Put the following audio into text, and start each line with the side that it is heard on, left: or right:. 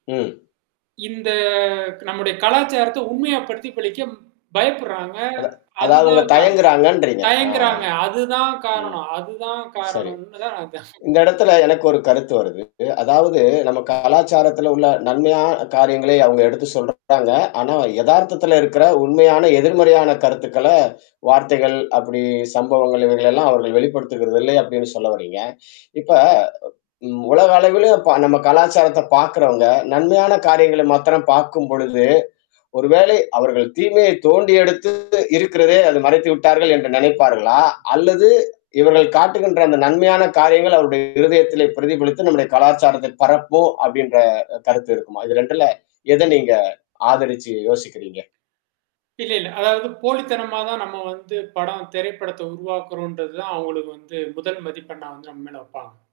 left: ம்.
right: இந்த நம்முடைய கலாச்சாரத்த உண்மையா பிரதிபலிக்க பயப்படுறாங்க.
left: அத அதாவது அவுங்க
right: அதுதான் காரணம்.
left: தயங்குறாங்கன்றீங்க. ஆ.
right: தயங்குறாங்க அதுதான்
left: ம்.
right: காரணம் அதுதான்
left: சரி
right: காரணம்னு தான் நான்
left: இந்த இடத்துல எனக்கு ஒரு கருத்து வருது. அதாவது நம்ம கலாச்சாரத்துல உள்ள நன்மையான காரியங்களை அவுங்க எடுத்து சொல்றாங்க. ஆனா எதார்த்தத்துல இருக்கற உண்மையான, எதிர்மறையான கருத்துக்கள வார்த்தைகள், அப்டி சம்பவங்கள், இவைகள எல்லாம் அவர்கள் வெளிப்படுத்துகிறது இல்லை அப்டின்னு சொல்ல வர்றீங்க. இப்ப ம் உலக அளவிலும் ப நம்ம கலாச்சாரத்த பார்க்கறவங்க நன்மையான காரியங்கள மாத்திரம் பார்க்கும்பொழுது, ஒரு வேளை அவர்கள் தீமையை தோண்டி எடுத்து இருக்கிறதே அது மறைத்து விட்டார்கள் என்று நெனைப்பார்களா? அல்லது இவர்கள் காட்டுகின்ற அந்த நன்மையான காரியங்கள் அவருடைய இருதயத்திலே பிரதிபலித்து நம்முடைய கலாச்சாரத்தில் பரப்புவோம் அப்டின்ற கருத்து இருக்குமா? இது 2ல எது நீங்க ஆதரிச்சு யோசிக்கிறீங்க?
right: இல்ல, இல்ல. அதாவது போலித்தனமா தான் நம்ம வந்து படம் திரைப்படத்த உருவாக்குறோன்றது தான் அவங்களுக்கு வந்து முதல் மதிப்பெண்ணா வந்து நம்ம மேல வப்பங்க.